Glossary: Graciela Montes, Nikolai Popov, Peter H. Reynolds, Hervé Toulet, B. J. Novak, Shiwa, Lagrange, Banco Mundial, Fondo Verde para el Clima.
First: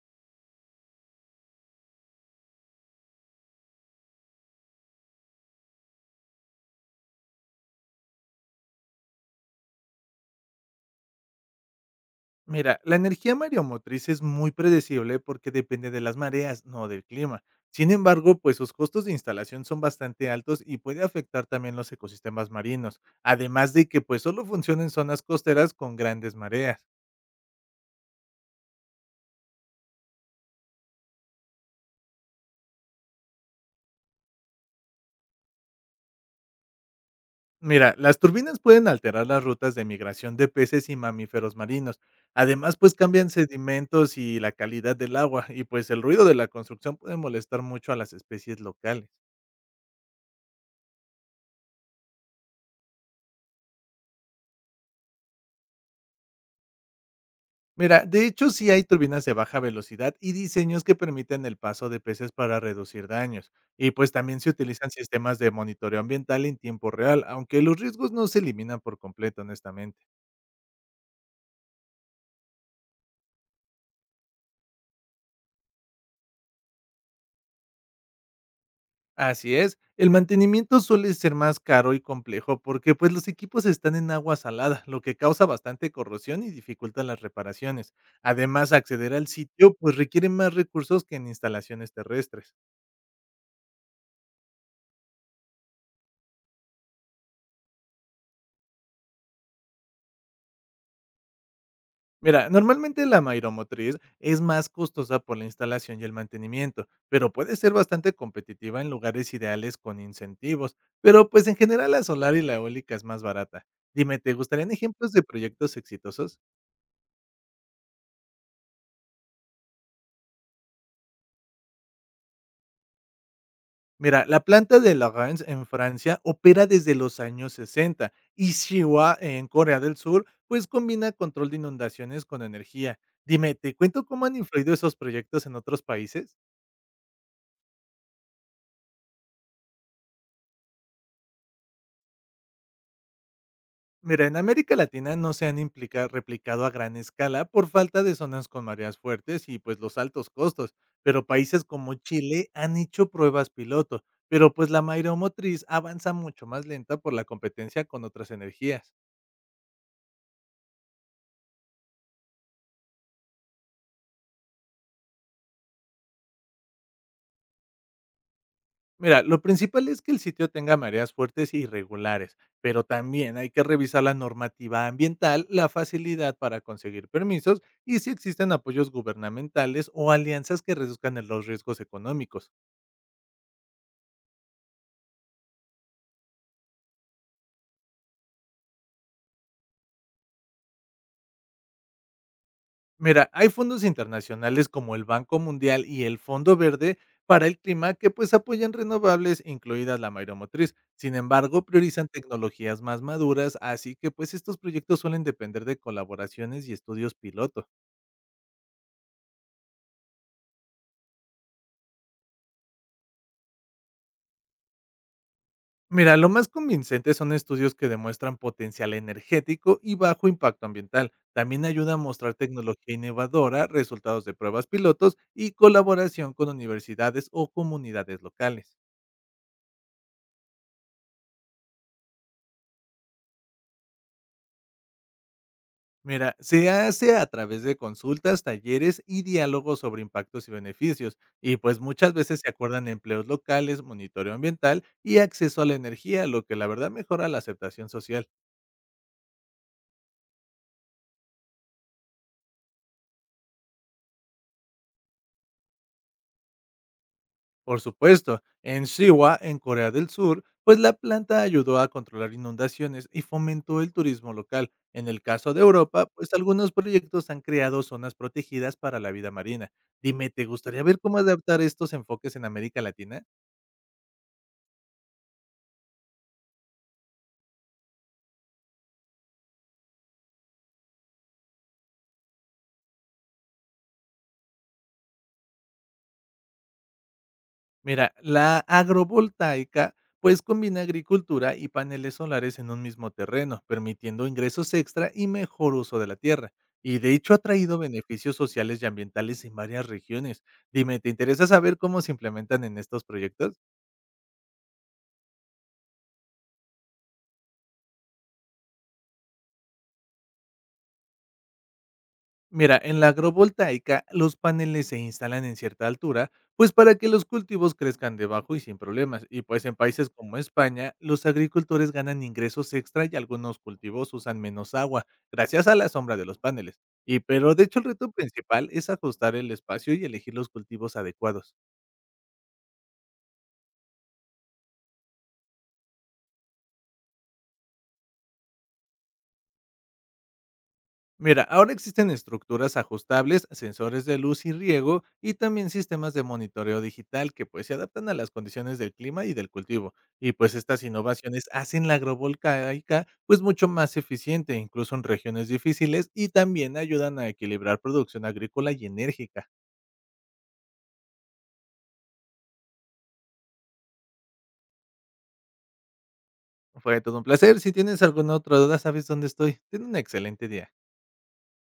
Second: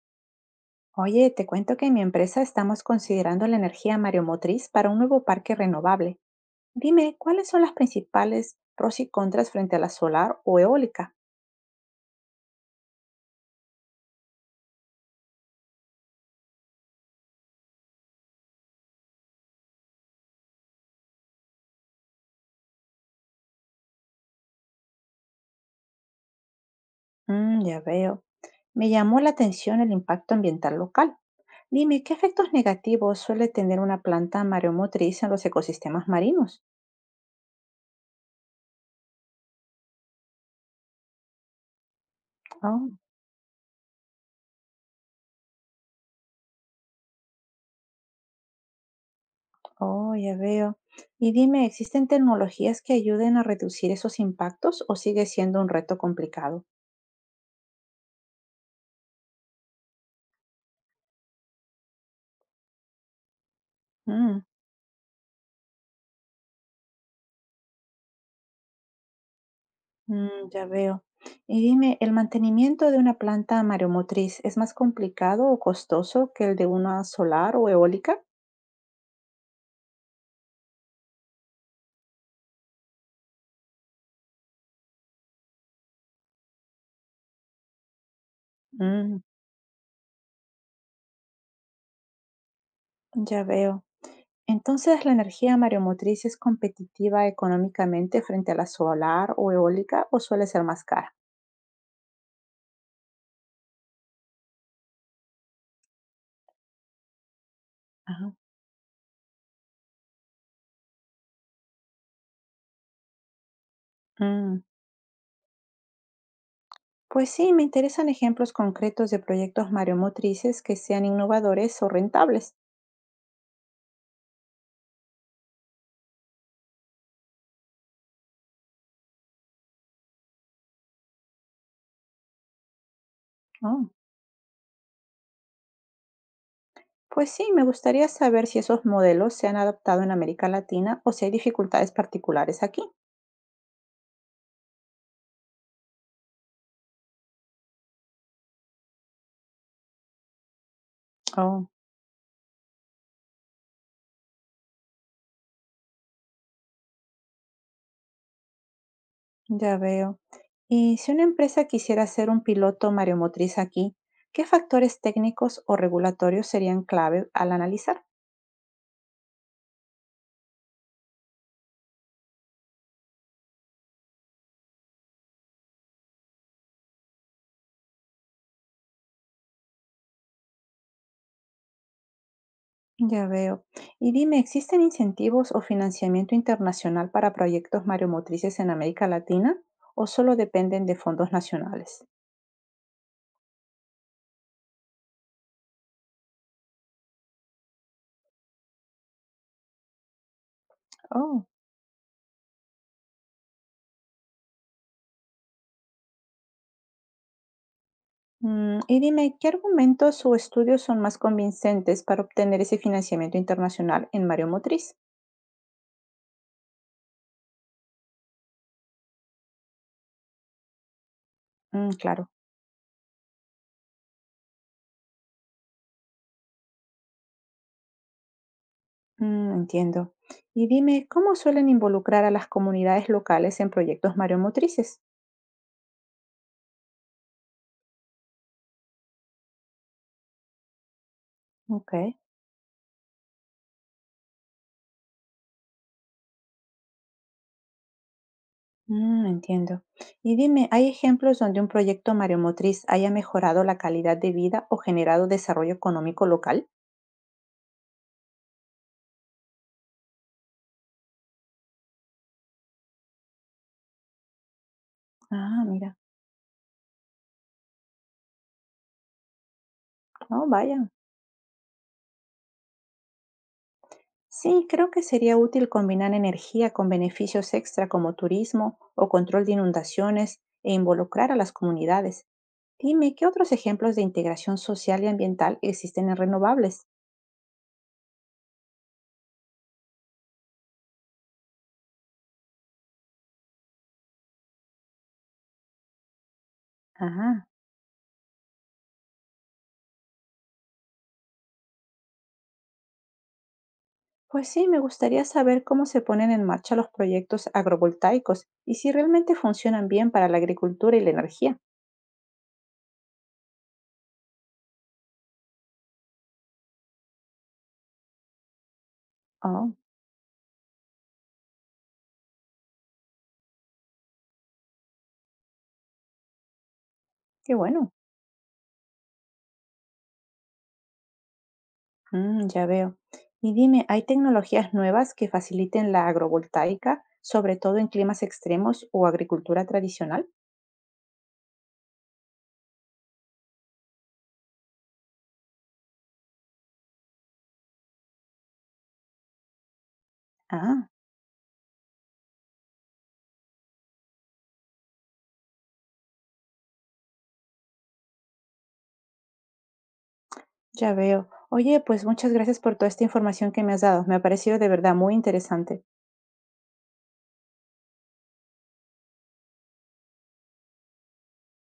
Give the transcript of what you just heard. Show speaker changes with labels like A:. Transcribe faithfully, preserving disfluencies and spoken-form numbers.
A: Oye, te cuento que en mi empresa estamos considerando la energía mareomotriz para un nuevo parque renovable. Dime, ¿cuáles son las principales pros y contras frente a la solar o eólica?
B: Mira, la energía mareomotriz es muy predecible porque depende de las mareas, no del clima. Sin embargo, pues sus costos de instalación son bastante altos y puede afectar también los ecosistemas marinos, además de que pues solo funciona en zonas costeras con grandes mareas.
A: Mm, ya veo. Me llamó la atención el impacto ambiental local. Dime, ¿qué efectos negativos suele tener una planta mareomotriz en los ecosistemas marinos?
B: Mira, las turbinas pueden alterar las rutas de migración de peces y mamíferos marinos. Además,
A: Oh,
B: pues cambian sedimentos y la calidad del agua y pues el ruido de la construcción puede molestar mucho a las especies locales.
A: oh, ya veo. Y dime, ¿existen tecnologías que ayuden a reducir esos impactos o sigue siendo un reto complicado?
B: Mira, de hecho sí hay turbinas de baja velocidad y diseños que permiten el paso de peces para reducir daños. Y pues también
A: Mm.
B: se utilizan sistemas de monitoreo ambiental en tiempo real, aunque los riesgos no se eliminan por completo, honestamente.
A: Mm, ya veo. Y dime, ¿el mantenimiento de una planta mareomotriz es más complicado o costoso que el de una solar o eólica?
B: Así es, el mantenimiento suele ser más caro y complejo porque pues los equipos están en agua salada, lo que causa bastante corrosión y dificulta las reparaciones. Además, acceder
A: Mm,
B: al sitio pues requiere más recursos que en instalaciones terrestres.
A: ya veo. Entonces, ¿la energía mareomotriz es competitiva económicamente frente a la solar o eólica o suele ser más cara?
B: Mira, normalmente la mairomotriz es más costosa por la instalación y el mantenimiento, pero puede ser bastante
A: Ajá.
B: competitiva en lugares ideales con incentivos. Pero pues en general la solar y la eólica es más barata. Dime, ¿te
A: Mm,
B: gustarían ejemplos de proyectos exitosos?
A: pues sí, me interesan ejemplos concretos de proyectos mareomotrices que sean innovadores o rentables.
B: Mira, la planta de Lagrange en Francia opera desde los años sesenta y Shiwa en Corea del Sur pues combina control de inundaciones con energía. Dime, ¿te cuento cómo han influido esos proyectos en otros países?
A: Pues sí, me gustaría saber si esos modelos se han adaptado en América Latina o si hay dificultades particulares aquí.
B: Mira, en América Latina no se han implica- replicado a gran escala por falta de zonas con mareas fuertes y pues los altos costos, pero países
A: Oh,
B: como Chile han hecho pruebas piloto, pero pues la mareomotriz avanza mucho más lenta por la competencia con otras energías.
A: ya veo. Y si una empresa quisiera ser un piloto mareomotriz aquí, ¿qué factores técnicos o regulatorios serían clave al analizar?
B: Mira, lo principal es que el sitio tenga mareas fuertes y regulares, pero también hay que revisar la normativa ambiental, la facilidad para conseguir permisos y si existen apoyos gubernamentales o alianzas que reduzcan los riesgos económicos.
A: Ya veo. Y dime, ¿existen incentivos o financiamiento internacional para proyectos mareomotrices en América Latina o solo dependen de fondos nacionales?
B: Mira, hay fondos internacionales como el Banco Mundial y el Fondo Verde para el clima que pues apoyan renovables, incluidas la mayomotriz. Sin
A: Oh.
B: embargo, priorizan tecnologías más maduras, así que pues estos proyectos suelen depender de colaboraciones y estudios piloto.
A: Mm, y dime, ¿qué argumentos o estudios son más convincentes para obtener ese financiamiento internacional en Mario Motriz?
B: Mira, lo más convincente son estudios que demuestran potencial energético y bajo impacto ambiental. También
A: Mm,
B: ayuda a
A: claro.
B: mostrar tecnología innovadora, resultados de pruebas pilotos y colaboración con universidades o comunidades locales.
A: Mm, entiendo. Y dime, ¿cómo suelen involucrar a las comunidades locales en proyectos mariomotrices?
B: Mira, se hace a través de consultas, talleres y diálogos sobre impactos y beneficios. Y pues
A: Ok,
B: muchas veces se acuerdan empleos locales, monitoreo ambiental y acceso a la energía, lo que la verdad mejora la aceptación social.
A: mm, entiendo. Y dime, ¿hay ejemplos donde un proyecto mariomotriz haya mejorado la calidad de vida o generado desarrollo económico local?
B: Por supuesto, en Shiwa, en Corea del Sur, pues la planta ayudó a controlar inundaciones y fomentó el turismo local. En el caso de
A: Ah, mira,
B: Europa, pues algunos proyectos han creado zonas protegidas para la vida marina. Dime, ¿te
A: no,
B: gustaría
A: vaya.
B: ver cómo adaptar estos enfoques en América Latina?
A: Sí, creo que sería útil combinar energía con beneficios extra como turismo o control de inundaciones e involucrar a las comunidades. Dime, ¿qué otros ejemplos de integración social y ambiental existen en renovables?
B: Mira, la agrovoltaica pues combina agricultura y paneles solares en un mismo terreno, permitiendo ingresos extra y mejor uso de la tierra. Y de hecho ha
A: Ajá.
B: traído beneficios sociales y ambientales en varias regiones. Dime, ¿te interesa saber cómo se implementan en estos proyectos?
A: Pues sí, me gustaría saber cómo se ponen en marcha los proyectos agrovoltaicos y si realmente funcionan bien para la agricultura y la energía.
B: Mira, en la agrovoltaica los paneles se instalan en cierta altura, pues para que los cultivos crezcan debajo y sin problemas. Y pues
A: Oh,
B: en países como España, los agricultores ganan ingresos extra y algunos cultivos usan menos agua, gracias a la sombra de los paneles. Y
A: qué
B: pero de hecho el
A: bueno.
B: reto principal es ajustar el espacio y elegir los cultivos adecuados.
A: Mm, ya veo. Y dime, ¿hay tecnologías nuevas que faciliten la agrovoltaica, sobre todo en climas extremos o agricultura tradicional?
B: Mira, ahora existen estructuras ajustables, sensores de luz y riego y también sistemas de monitoreo digital que pues se adaptan a las condiciones del clima y del cultivo. Y pues estas
A: Ah,
B: innovaciones hacen la agrovolcaica pues mucho más eficiente incluso en regiones difíciles y también ayudan a equilibrar producción agrícola y enérgica.
A: ya veo. Oye, pues muchas gracias por toda esta información que me has dado. Me ha parecido de verdad muy interesante.
B: Fue todo un placer. Si tienes alguna otra duda, sabes dónde estoy. Ten un excelente día.